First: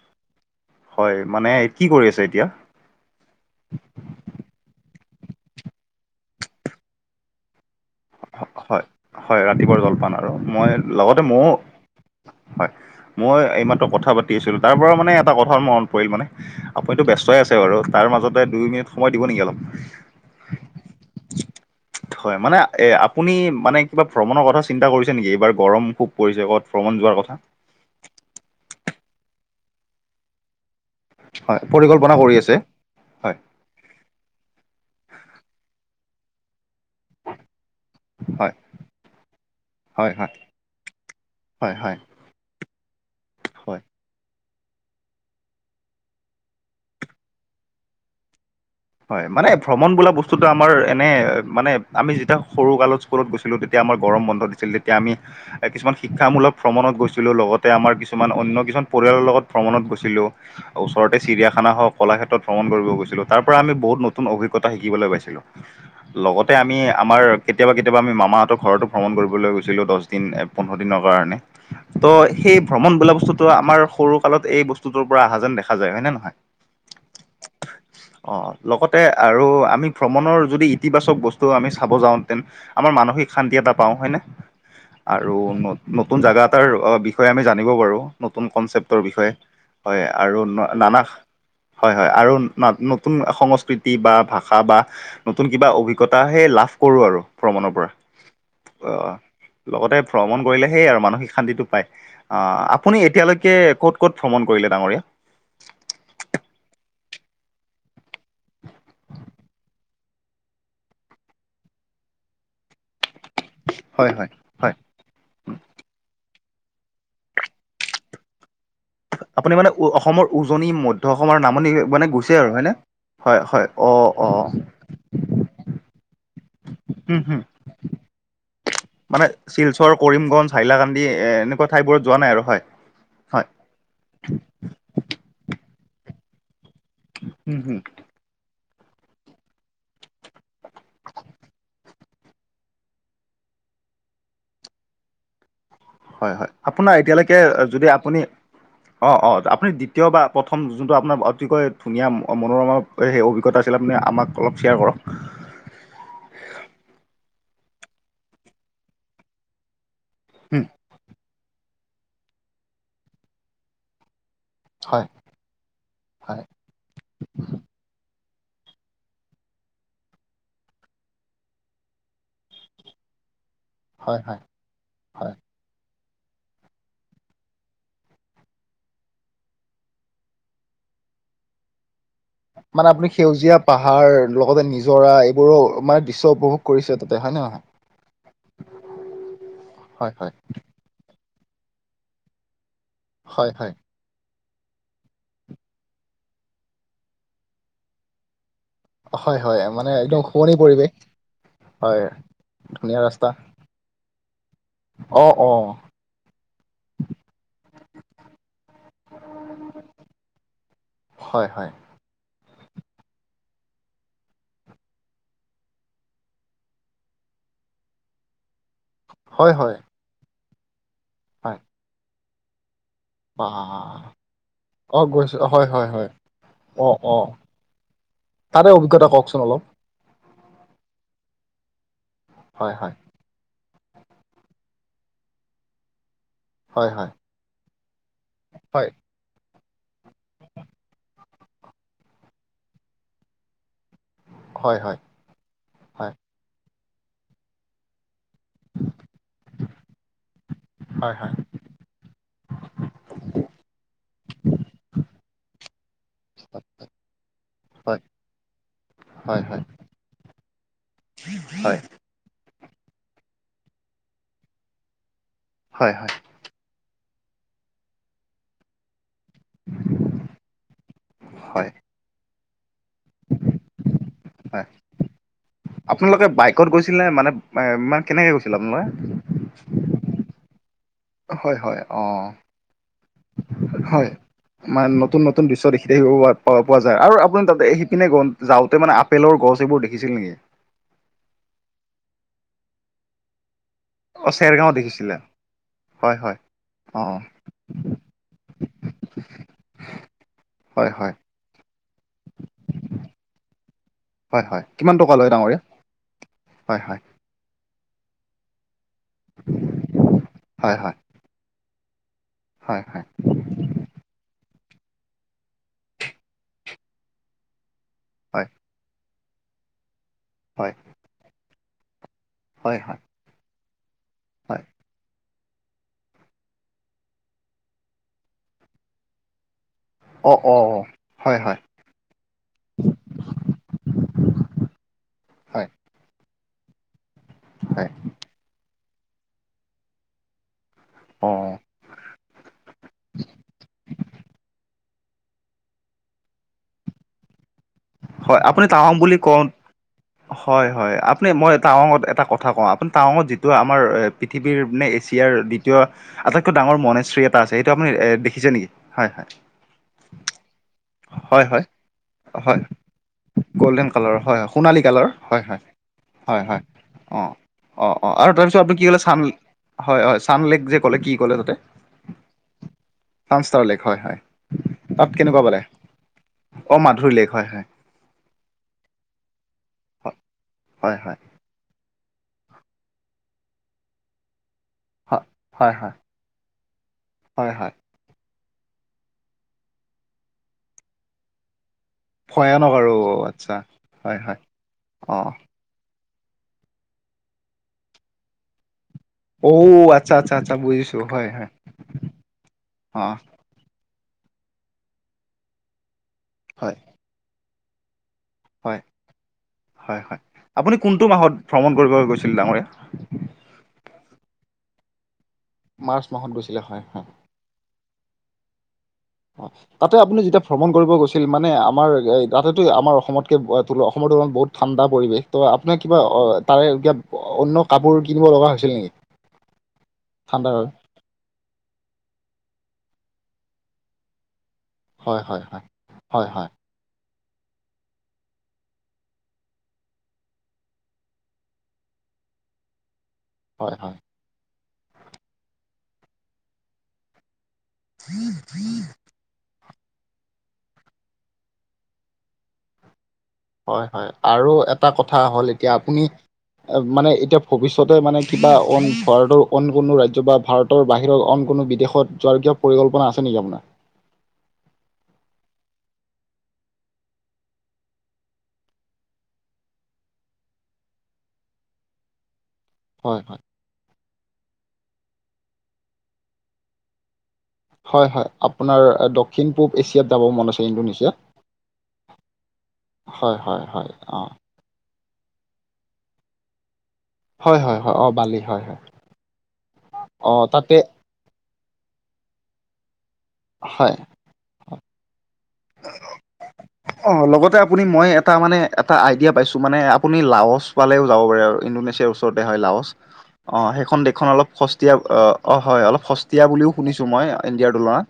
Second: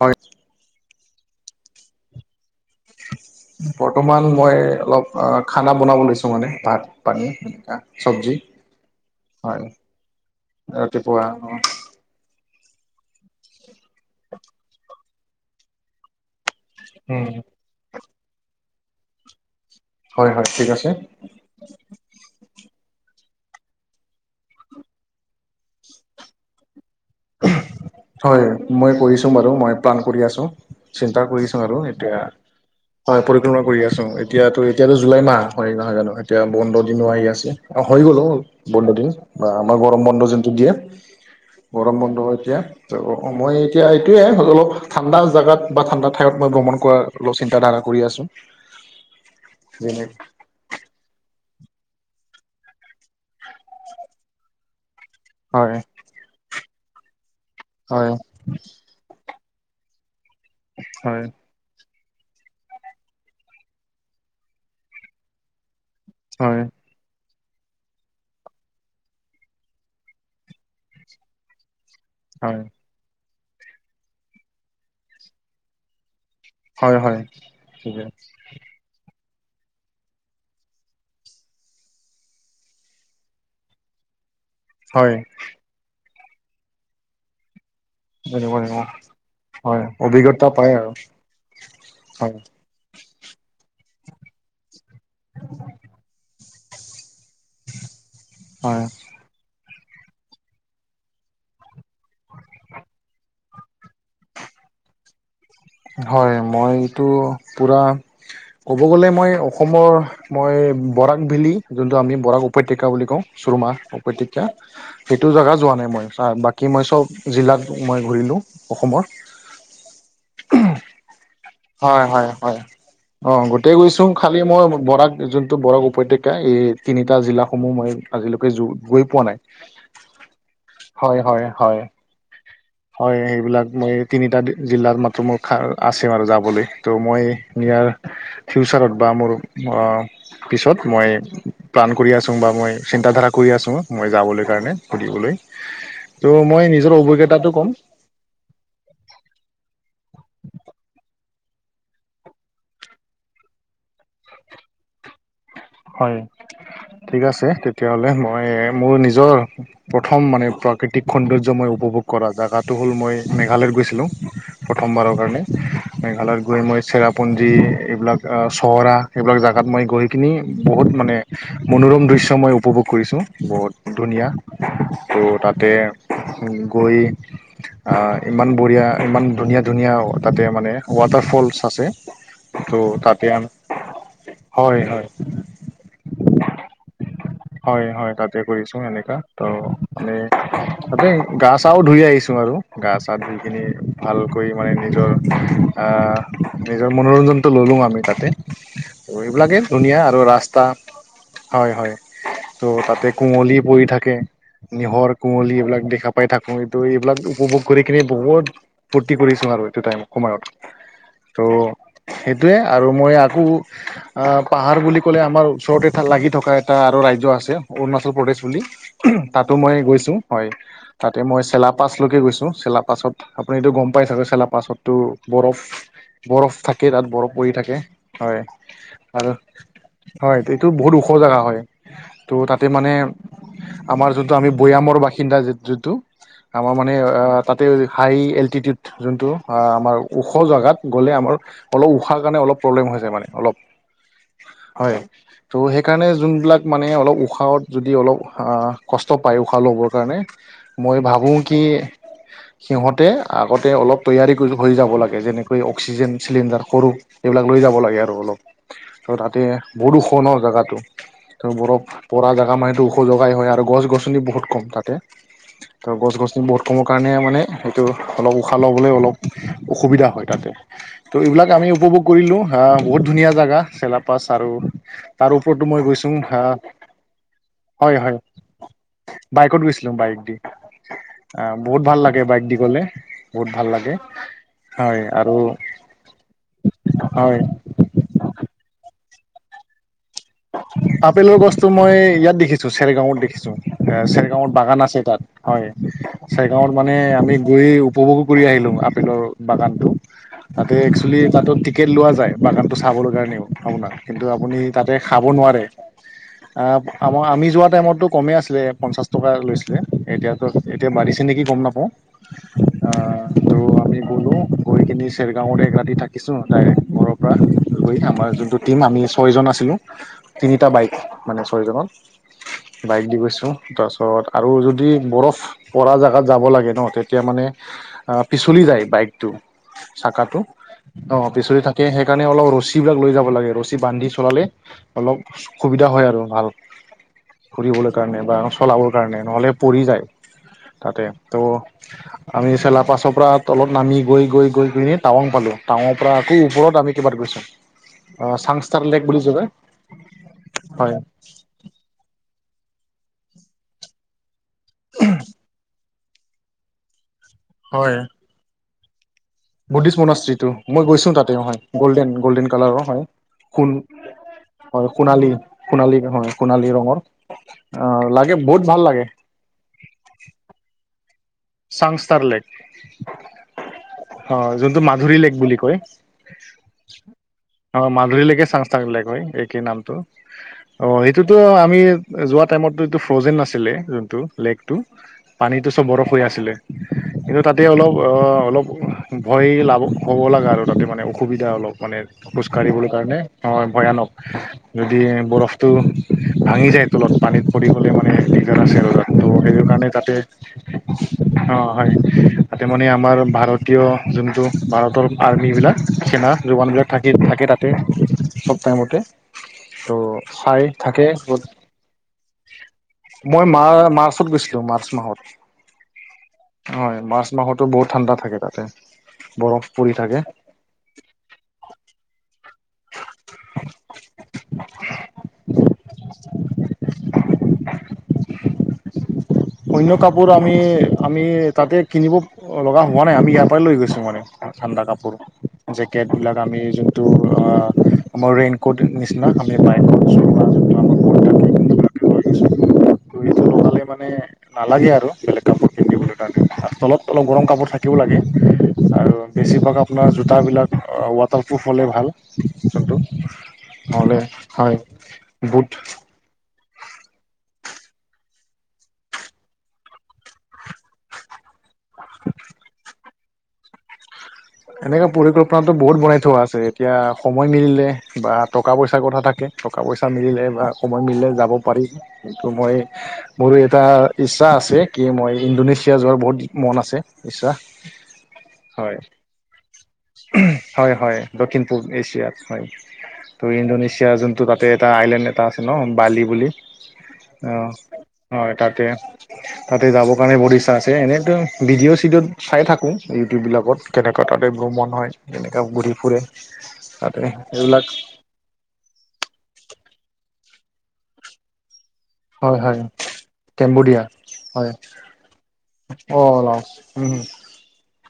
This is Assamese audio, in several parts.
হয়। হয়, মানে কি কৰি আছে এতিয়া? বৰ্তমান মই অলপ খানা বনাব লৈছোঁ মানে, ভাত পানী চব্জি হয়- হয়, ৰাতিপুৱাৰ জলপান আৰু মই লগতে ৰাতিপুৱা মইয়ো হয়, মই এইমাত্ৰ কথা পাতি আছিলোঁ। তাৰ পৰা মানে এটা কথা মনত পৰিল মানে। আপুনিতো উম ব্যস্তই আছে বাৰু, তাৰ মাজতে দুই মিনিট সময় দিব নেকি অলপ। হয়- হয় ঠিক আছে। হয়, মানে আপুনি মানে কিবা ভ্ৰমণৰ কথা চিন্তা কৰিছে নেকি? এইবাৰ গৰম খুব পৰিছে ক'ত ভ্ৰমণ যোৱাৰ কথা। হয়, মই কৰিছোঁ বাৰু। মই প্লান কৰি আছোঁ। চিন্তা কৰিছো হয় আৰু পৰিকল্পনা এতিয়া কৰি আছে হয় পৰিকল্পনা কৰি আছোঁ। এতিয়াতো- এতিয়াতো জুলাই মাহ হয় নহয় জানো, এতিয়া বন্ধ দিনো আহি আছে। অ, হৈ গ'লো, হয় বন্ধ দিন বা আমাৰ গৰম হয় বন্ধ হয় যোনটো দিয়ে। হয় হয় গৰম বন্ধ এতিয়া ত, সময়ই হয় এতিয়া এইটোৱে হলেও ঠাণ্ডা জাগাত বা ঠাণ্ডা ঠাইয়ত মই ভ্ৰমণ কৰাৰ অলপ চিন্তাধাৰা কৰি আছোঁ হয় মানে ভ্ৰমণ বোলা বস্ স্তুটো আমাৰ এনে মানে আমি যেতিয়া সৰু কালত স্কুলত গৈছিলো তেতিয়া আমাৰ গৰম বন্ধ দিছিল তে তিয়া আমি হয় কিছুমান শিক্ষামূলক ভ্ৰমণত গৈছিলোঁ লগতে আমাৰ হয় কিছুমান অন্য কিছুমান পৰিয়ালৰ লগত ভ্ৰমণত গৈছিলোঁ ওচৰতে হয় চিৰিয়াখানা হওক কলাক্ষেত্ৰত ভ্ৰমণ কৰিব গৈছিলোঁ। তাৰ পৰা আমি বহুত নতুন অভিজ্ঞতা শিকিবলৈ পাইছিলো লগতে হয় আমি আমাৰ কেতিয়াবা কেতিয়াবা আমি মামাহঁতৰ ঘৰতো ভ্ৰমণ কৰিবলৈ গৈছিলোঁ দহ দিন, পোন্ধৰ দিনৰ কাৰণে ত' সেই হয় ভ্ৰমণ বোলা বস্তুটো আমাৰ সৰু কালত এই বস্তুটোৰ পৰা অহা যেন দেখা যায় হয় নে নহয়? হয় হয় থিকে অ লগতে আৰু আমি ভ্ৰমণৰ যদি ইতিবাচক বস্তু আমি চাব যাওঁতেন আমাৰ মানসিক শান্তি এটা পাওঁ হয় নে হয় আৰু ন নতুন জাগা এটাৰ বিষয়ে আমি জানিব পাৰো নতুন জানিব লাগিব কনচেপ্টৰ বিষয়ে হয় আৰু অভিজ্ঞতা পায় আৰু নানা হয় হয় আৰু ন নতুন সংস্কৃতি বা ভাষা বা নতুন কিবা অভিজ্ঞতা সেই লাভ কৰোঁ আৰু ভ্ৰমণৰ পৰা হয় লগতে ভ্ৰমণ কৰিলে সেই আৰু মানসিক শান্তিটো পায় অ আপুনি এতিয়ালৈকে ক'ত ক'ত ভ্ৰমণ কৰিলে ডাঙৰীয়া? হয় মই এইটো পুৰা ক'ব গ'লে মই অসমৰ মই বৰাক ভেলী যোনটো আমি বৰাক উপত্যকা বুলি কওঁ চুুৰমাহ হয় হয় উপত্যকা হয় সেইটো জাগা যোৱা নাই মই, বাকী মই সৱ জিলাত মই ঘূৰিলো অসমৰ। আপুনি মানে অসমৰ উজনি, মধ্য অসমৰ, নামনি হয় মানে হয় গৈছে আৰু হয় হয়নে? হয় অ' হয় গোটেই অ গৈছুঙ অ খালি মই বৰাক যোনটো বৰাক উপত্যকা এই তিনিটা হুম হুম জিলা সমূহ মই আজিলৈকে যো গৈ পোৱা মানে নাই, শিলচৰ কৰিমগঞ্জ হাইলাকান্দি হয় এ হয় এনেকুৱা হয়। ঠাইবোৰত যোৱা নাই আৰু হয় হয় সেইবিলাক মই তিনিটা জিলাত মাথু মোৰ খাৰ আছে আৰু যাবলে। ত' মই হুম হুম নিয়াৰ ফিউচাৰত বা মোৰ অ পিছত মই প্লান কৰি আচুং বা মই চিন্তাধাৰা কৰি আচুং মই যাবলৈ কাৰণে ফুৰিবলৈ। হয় ত' হয়, মই নিজৰ আপোনাৰ এতিয়ালৈকে অভিজ্ঞতাটো ক'ম যদি আপুনি অ'অ আপুনি দ্বিতীয় বা প্ৰথম যোনটো অপোনাৰ অতিকৈ ধুনীয়া মনোৰমা সেই অভিজ্ঞতা আছিল আপুনি আমক অলপ শ্বেয়াৰ কৰক। হয় ঠিক আছে তেতিয়া হ'লে মই মোৰ নিজৰ প্ৰথম মানে হুম প্ৰাকৃতিক সৌন্দৰ্যময় উপভোগ কৰা জেগাটো হ'ল মই মেঘালয়ত গৈছিলুং হয় প্ৰথমবাৰৰ কাৰণে, মেঘালয়ত হয় গৈ মই চেৰাপুঞ্জী এইবিলাক। চহৰা সেইবিলাক জেগাত মই গৈ কিনি বহুত মানে মনোৰম দৃশ্য মই উপভোগ কৰিছোঁ বহুত হয় ধুনীয়া। হয় হয় ত' তাতে গৈ ইমান বঢ়িয়া, ইমান ধুনীয়া ধুনীয়া তাতে মানে ৱাটাৰফলছ আছে। ত' মানে আপুনি তাতে সেউজীয়া পাহাৰ লগতে হয় হয় নিজৰা এইবোৰো মানে দৃশ্য উপভোগ কৰিছে তাতে হয় নে? নহয় হয় হয় তাতে কৰিছো এনেকা ত' হয় এই। হয় তাতেই গা চাও ধুই আহিছো আৰু গা চা ধুই হয় কিনি হয় ভালকৈ মানে নিজৰ আ নিজৰ মনোৰঞ্জনটো ল'লোঁ আমি তাতে। ত হয় হয় এইবিলাকেই মানে ধুনীয়া আৰু একদম শুৱনি ৰাস্তা পৰিৱেশ হয় হয় ত' ধুনীয়া তাতে ৰাস্তা কুৱলী পৰি থাকে। নিয়ৰ, অ অ কুঁৱলী এইবিলাক দেখা পাই থাকো এইটো এইবিলাক উপভোগ কৰি কিনি বহুত ফূৰ্তি কৰিছো আৰু এইটো টাইম সময়ত। ত' হয় হয়। সেইটোৱে আৰু মই আকৌ পাহাৰ আ বুলি ক'লে আমাৰ ওচৰতে লাগি থকা- এটা আৰু ৰাজ্য আছে অৰুণাচল প্ৰদেশ বুলি, হয় তাতো হয় মই গৈছো, হয়। তাতে মই হয় চেলাপাছলৈকে গৈছো। চেলাপাছত- বা আপুনিটো গম পাই চাগে! চেলা পাছতো অ গৈছো বৰফ, হয় হয় হয় বৰফ থাকে অ তাত অ বৰফ পৰি থাকে। হয়, তাৰে অভিজ্ঞতা কওকচোন আৰু- অলপ হয়, এইটো বহুত ওখ জেগা হয়। ত' তাতে হয় হয় মানে- আমাৰ যোনটো আমি ভৈয়ামৰ বাসিন্দা যিটো- আমাৰ হয় মানে হয় আ তাতে হাই হয় এল্টিটিউড যোনটো- অঁ, আমাৰ ওখ জাগাত গ'লে আমাৰ অলপ উশাহ কাৰণে অলপ প্ৰব্লেম হৈ যায় মানে অলপ। হয় হয় হয়্ ত' সেইকাৰণে হয় যোনবিলাক মানে অলপ উশাহত যদি অলপ- অঁ, কষ্ট পায় উশাহ ল'বৰ কাৰণে, মই হয় হয় হয় ভাবো- কি? সিহঁতে আগতে অলপ তৈয়াৰী হৈ যাব লাগে। যেনেকৈ অক্সিজেন- চিলিণ্ডাৰ সৰু এইবিলাক লৈ যাব লাগে আৰু অলপ। ত' হয় হয় তাতে হয় বহুত ওখ ন জেগাটো। ত হয় বৰফ পৰা জেগা মানেহটো ওখ জগাই হয় আৰু গছ -গছনি বহুত কম তাতে। ত হয় গছ -গছনি বহুত- কম কাৰণে মানে সেইটো অলপ উশাহ ল'বলৈ অলপ অসুবিধা হয় তাতে। ত' এইবিলাক আমি হয় উপভোগ কৰিলো আহ বহুত ধুনীয়া জাগা চেলা পাছ আৰু হয় তাৰ ওপৰতো মই গৈছোঁ। আপোনালোকে বাইকত গৈছিলেনে মানে মা হয় কেনেকে গৈছিলে আপোনালোকে? বাইকত গৈছিলো বাইক দি। আহ, হয় হয় বহুত ভাল অ লাগে বাইক দি গ'লে, বহুত ভাল লাগে। হয় মানে হয় নতুন আৰু নতুন দৃশ্য দেখি থাকিব প- পোৱা যায় আৰু হয় আপুনি তাতে সিপিনে- যাওঁতে মানে আপেলৰ গছ এইবোৰ দেখিছিল নেকি? আপেলৰ গছতো মই ইয়াত দেখিছো চেৰেগাঁওত দেখিছো, এ অ চেৰেগাঁওত চেৰগাঁও বাগান আছে দেখিছিলে তাত। হয়, চাইগাঁৱত অ মানে অ আমি গৈ উপভোগো কৰি আহিলো আপেলৰ বাগানটো। তাতে হয় হয় একচুৱেলি তাতো টিকেট লোৱা যায় বাগানতো চাবলৈ কাৰণেও আপোনাৰ। কিন্তু হয় আপুনি হয় তাত- কিমান টকা খাব লয় ডাঙৰীয়া নোৱাৰে। হয় আহ- হয় আমাৰ আমি যোৱা টাইমতটো কমে আছিলে পঞ্চাশ টকা লৈছিলে, এতিয়াতো হয় এতিয়া হয় বাঢ়িছে। নেকি গম নাপাওঁ। হয়, হয়। তো আমি গলোঁ, গৈ কিনি চেৰেগাঁওত এক ৰাতি থাকিছো ডাইৰেক্ট- পৰা লৈ। আমাৰ হয় যোনটো টিম আমি ছয়জন আছিলোঁ। তিনিটা হয় বাইক মানে ছয়জনত হয় হয় বাইক দি গৈছোঁ। তাৰপিছত আৰু হয় যদি বৰফ- পৰা জাগাত যাব লাগে ন তেতিয়া মানে আ পিছলি যায় বাইকটো- অ চাকাটো অ অ অহ হয় হয় পিচলি থাকে। সেইকাৰণে অলপ ৰছীবিলাক লৈ যাব লাগে, ৰছী বান্ধি চলালে- অলপ সুবিধা হয় আৰু ভাল হয় ফুৰিবলৈ কাৰণে বা- চলাবৰ কাৰণে নহ'লে পৰি যায়। তাতে অ তো' আমি চেলা পাছৰ পৰা তলত নামি গৈ- গৈ -গৈ পিনি- টাৱাং পালো, টাৱাংৰ পৰা আকৌ ওপৰত আমি কিবাত গৈছোঁ হয় আপুনি চাংষ্টাৰ টাৱাং লেক বুলি কওঁ কয়। হয়, হয়। আপুনি, মই টাৱাঙত এটা কথা কওঁ আপুনি টাৱাঙত যিটো আমাৰ- পৃথিৱীৰ মানে এছিয়াৰ দ্বিতীয় আটাইতকৈ ডাঙৰ মনেশ্ৰী এটা আছে, সেইটো আপুনি হয় এ- দেখিছে নেকি? হয়, হয়। বুদ্ধিষ্ট মনস্ত্ৰীটো, মই গৈছো তাতে। অহ, হয় গ'ল্ডেন গল্ডেন কালাৰৰ হয়। সোণ গ'ল্ডেন কালাৰৰ হয়, সোণালী কালাৰ। হয়, হয়, হয়, হয়, অঁহ। অহ আহ অহ লাগে আৰু বহুত তাৰপিছত আপুনি ভাল কি ক'লে লাগে চান হয় হয় ছান লেক যে ক'লে কি ক'লে তাতে চাংস্তাৰলেক চামস্তাৰ লেক হয় হয় অ যোনটো তাত মাধুৰী লেক কেনেকুৱা বুলি পালে কয় অ মাধুৰী লেক হয় হয় অহ মাধুৰীলেকে চাংস্তাৰলেক হয় একে নামটো হয় অহ হয় সেইটোত টো আমি এ যোৱা টাইমতটো এইটো ফ্ৰজেন নাছিলে যোনটো লেক টো হয় পানীটো হয় হয় চব বৰফ হৈ আছিলে কিন্তু হয় তাতে হয় অলপ অহ অলপহ ভয় লাগো হ'ব লগা আৰু তাতে মানে অসুবিধা অলপ মানে খোজ ভয়ানক কঢ়িবলৈ আৰু কাৰণে আচ্ছা হয় ভয়ানক হয় হয় যদি অ বৰফ টো ভাঙি যায় তলত পানীত পৰি গলে মানে দিগদাৰ আছে আৰু তো' ঔ সেইকাৰণে তাতে আচ্ছা আচ্ছা আচ্ছা বুজিছো হয় অ হয় তাতে মানে অ আমাৰ ভাৰতীয় যোনটো ভাৰতৰ আৰ্মিবিলাক সেনা হয় জোৱানবিলাক থাকে থাকে তাতে সব হয় টাইমতে ত হয় হয় চাই আপুনি কোনটো থাকে মাহত বত ভ্ৰমণ কৰিব গৈছিল ডাঙৰীয়া মই মাৰ মাৰ্চত গৈছিলো মাৰ্চ মাহত মাৰ্চ মাহত গৈছ হয় মাৰ্চ মাহতো বহুত ঠাণ্ডা থাকে তাতে অহ বৰফ পৰি তাতে থাকে আপুনি যেতিয়া ভ্ৰমণ কৰিব গৈছিল মানে আমাৰ এই তাতো তুই আমাৰ অসমতকে ব তোল অসমৰ তুলনাত বহুত ঠাণ্ডা পৰিৱেশ ত আপোনাৰ কিবা অ তাৰে অ অন্য কাপোৰ কিনিব লগা হৈছিল নেকি অন্য কাপোৰ আমি ঠাণ্ডাৰ আমি তাতে কিনিব লগা হোৱা নাই আমি ইয়াৰ পৰাই লৈ গৈছোঁ মানে ঠাণ্ডা কাপোৰ হয় হয় হয় জেকেট হয় বিলাক হয় আমি যোন [inaudible] আমাৰ ৰেইন কোট নিচিনা আমি বাইকত চলোৱা [unintelligible] ত এইটো হয় লগালে হয় মানে নালাগে আৰু বেলেগ কাপোৰ পিন্ধিবলৈ কাৰণে তলত অলপ গৰম কাপোৰ থাক। কিও লাগে। আৰু বেছিভাগ আপোনাৰ জোতাবিলাক আ ৱাটাৰপ্ৰুফ হ'লে ভাল যোনটো। হয়, হয় নহ'লে আৰু হয় এটা কথা হ'ল বুট এতিয়া আপুনি এ মানে এতিয়া ভৱিষ্যতে মানে কিবা অন ভাৰতৰ অন কোনো ৰাজ্য বা ভাৰতৰ বাহিৰৰ অন কোনো বিদেশ শত যোৱাৰ কিয় পৰিকল্পনা আছে নেকি আপোনা এনেকুৱা পৰিকল্পনাটো বহুত বনাই থোৱা আছে। এতিয়া সময় মিলিলে বা টকা পইচাৰ কথা থাকে। টকা পইচা মিলিলে বা সময় মিলিলে যাব পাৰি। কিন্তু মই হয়, হয়। মোৰো এটা ইচ্ছা আছে। কি মই ইণ্ডোনেছিয়া যোৱাৰ বহুত মন আছে ইচ্ছা হয়, হয়, আপোনাৰ‌‌ এ‌ দক। উহঁ, হয়, হয় দক্ষিণ পূব এছিয়াত হয়। হয় ত হয় হয় ইণ্ডোনেছিয়াৰ অ যোনটো তাতে এটা আইলেণ্ড এটা আছে ন বালি বুলি। অ হয় হয় হয় অ বালি হয় তাতে, তাতে যাব অ কাৰণে বহুত তাতে আছে। এনেইতো ভিডিঅ' চিডিঅ'ত চাই থাকোঁ। ইউটিউবিলাকত হয় কেনেকুৱা তাতে ভ্ৰমন হয়। এনেকা ঘূৰি ফুৰে। অ তাতে লগতে আপুনি সেইবিলাক মই এটা মানে এটা আইডিয়া পাইছো মানে আপুনি লাৱচ পালেও যাব পাৰে আৰু ইণ্ডোনেছিয়াৰ ওচৰতে হয়, লাৱচ। অ সেইখন কেম্বোডিয়া দেশখন অলপ হয় সস্তীয়া অ অঁ হয়। অলপ অ' সস্তীয়া লাওচ বুলিও শুনিছো উম মই ইণ্ডিয়াৰ তুলনাত।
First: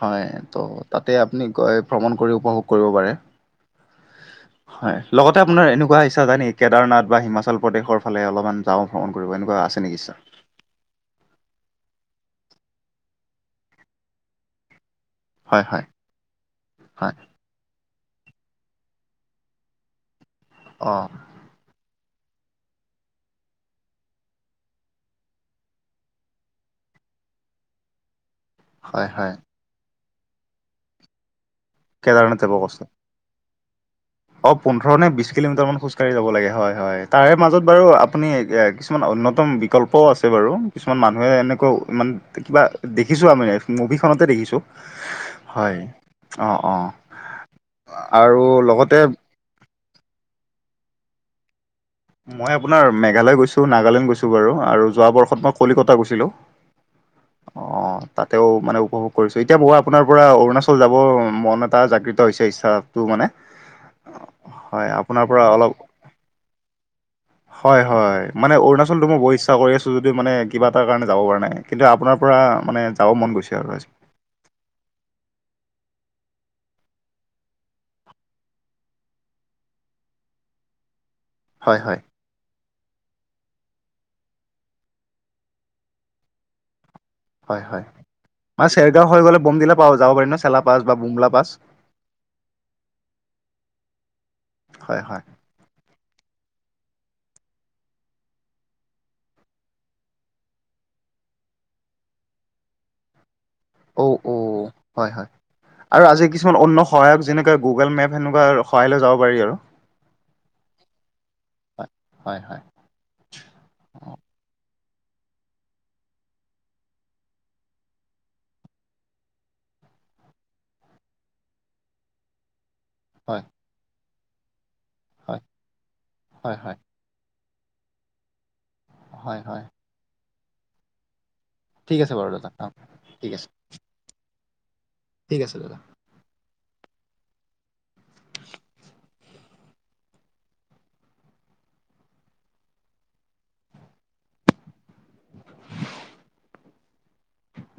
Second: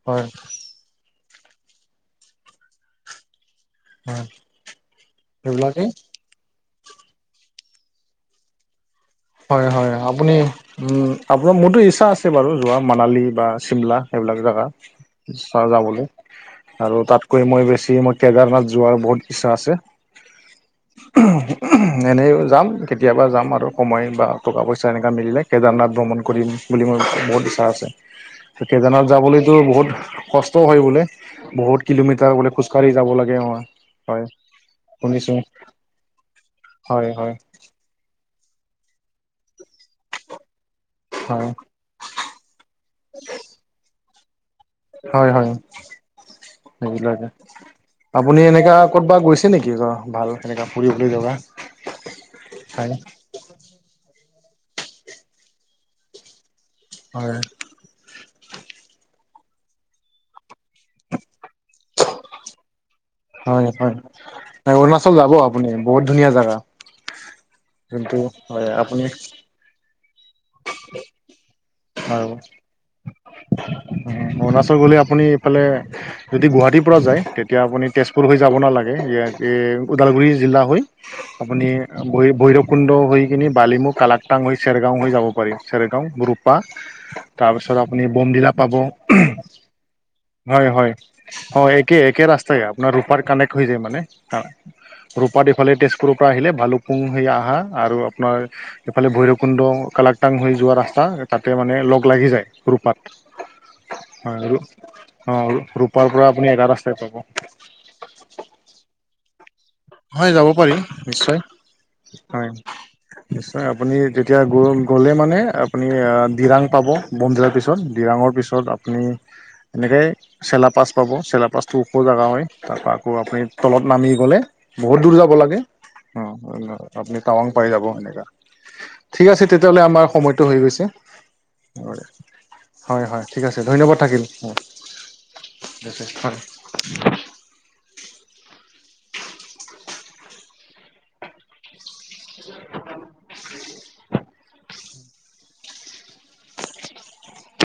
হয় ত' তাতে আপুনি ক এ ভ্ৰমণ কৰি উপভোগ কৰিব পাৰে। হয় হয় লগতে আপোনাৰ সেইবিলাকেই এনেকুৱা ইচ্ছা যাই নেকি কেদাৰনাথ বা হিমাচল প্ৰদেশৰ ফালে অলমান। যাওঁ ভ্ৰমণ কৰিব এনেকুৱা হয় আছে হয় নেকি ইচ্ছা। আপুনি উম আপোনাৰ মোৰতো ইচ্ছা আছে বাৰু যোৱা মানালী বা চিমলা এইবিলাক জাগা ইচ্ছা হয় হয় যাবলে আৰু হয় তাত কৈ মই বেছি ম‌ই কেদাৰনাথ যোৱাৰ বহুত ইচ্ছা আছে। অ এনেইও যাম কেতিয়াবা যাম আৰু। সময় বা টকা পইচা এনেকা মিলিলে কেদাৰনাথ ভ্ৰমণ কৰিম বুলি মোৰ বহুত ইচ্ছা আছে। কেদাৰনাথ হয় হয় যাবলৈতো বহুত কষ্টও হয় বোলে। বহুত। কিলোমিটাৰ কেদাৰনাথ যাব বোলে কষ্ট খোজকাঢ়ি যাব লাগে। অমাৰ। অ পোন্ধৰ নে বিশ কিলোমিটাৰ মান খোজকাঢ়ি যাব লাগে হয়, হয়। তাৰে মাজত। বাৰু আপুনি এ কিছুমান অন্যতম বিকল্পও আছে বাৰু কিছুমান মানুহে হয় এনেকও। ইমানতে কিবা দেখিছোঁ আমি মানে মভিখনতে দেখিছোঁ। হয়, হয় অ অ সেইবিলাকে আপুনি আৰু এনেকা। লগতে ক'তবা গৈছে নেকি ৰ ভাল এনেকা ফুৰিবলৈ জগা। মই আপোনাৰ মেঘালয় গৈছোঁ, নাগালেণ্ড গৈছোঁ বাৰু, আৰু যোৱা বৰ্ষত মই কলিকতা গৈছিলোঁ। হয়। অঁ তাতেওঁ মানে উপভোগ কৰিছোঁ। এতিয়া মউ আপোনাৰ পৰা অৰুণাচল যাবৰ মন এটা জাগৃত হৈছে ইচ্ছা। হয়, হয় এ অৰুণাচল আপোনাৰ যাব পৰা অলপ আপুনিও বহুত ধুনীয়া জাগা। হয়, হয় মানে আপুনি অৰুণাচলটো মই বৰ ইচ্ছা কৰি আছো যদিও মানে কিবা এটা কাৰণে যাব পৰা নাই। কিন্তু আপোনাৰ পৰা মানে যাব মন গৈছে আৰু আজি। অ অৰুণাচল গ'লে আপুনি এইফালে যদি গুৱাহাটীৰ পৰা যায় তেতিয়া আপুনি তেছপুৰ‌ হৈ যাব নালাগে। এ এই ওদালগুৰি জিলা হৈ। [inaudible] আপুনি হয়, এম ভৈ ভৈৰৱকুণ্ড হৈ কিনি বালিমু কালাকটাং হৈ চেৰগাঁও হৈ যাব পাৰি চেৰগাঁও ৰ্ৰূপ। বাহ হয়, তাৰপিছত হয়। আপুনি বমডিলা মানে পাব। চেৰগাঁও হৈ গ'লে বমদিলা পা যাব পাৰিম ন' চেলা হয়, পাছ হয়, বা বুমলা পাছ। হয় একে একে ৰাছ হয় আপোনাৰ ৰূপাৰ কানেক্ট হৈ যায় মানে অ হয়, হয়। ৰূপাডি ফালে তেছপুৰৰ পৰা আহিলে, ভালুকপুং হৈ আহা আৰু আপোনাৰ। এইফালে ভৈৰৱকুণ্ড কালাকটাং হৈ যোৱা, ৰাস্তা তাতে মানে লগ লাগি যায় ৰুপাত। অউ অ হয় হয় অঁ আৰু ৰূপাৰ আজি পৰা আপুনি কিছুমান এটা অন্য ৰাস্তাই পাব সহায়ক যেনেকে গুগল মেপ‌? সেনেকুৱাৰ সহায় লৈ যাব পাৰি আৰু হয় যাব পাৰি নিশ্চয় হয় নিশ্চয় আপুনি অ, যেতিয়া গ গ'লে মানে আপুনি আ ডিৰাং পাব। বনধিয়াৰ পিছত ডিৰাঙৰ পিছত আপুনি। এনেকে চেলাপাছ পাব চেলাপাছটো ওপৰ জেগা হয় তাৰপা। আকৌ হয় আপুনি তলত নামি গ'লে বহুত দূৰ যাব হয় লাগে অ। হয় হয় আপুনি টাৱাং পাই যাব সেনেকা ঠিক হয় আছে হয় তেতিয়াহ'লে আমাৰ সময়টো হৈ গৈছে। হ'ব ঠিক দে আছে বাৰু দাদা অ হয় হয় ঠিক আছে ধন্যবাদ থাকিল উ ঠিক আছে দাদা। হয়, [inaudible] [unintelligible]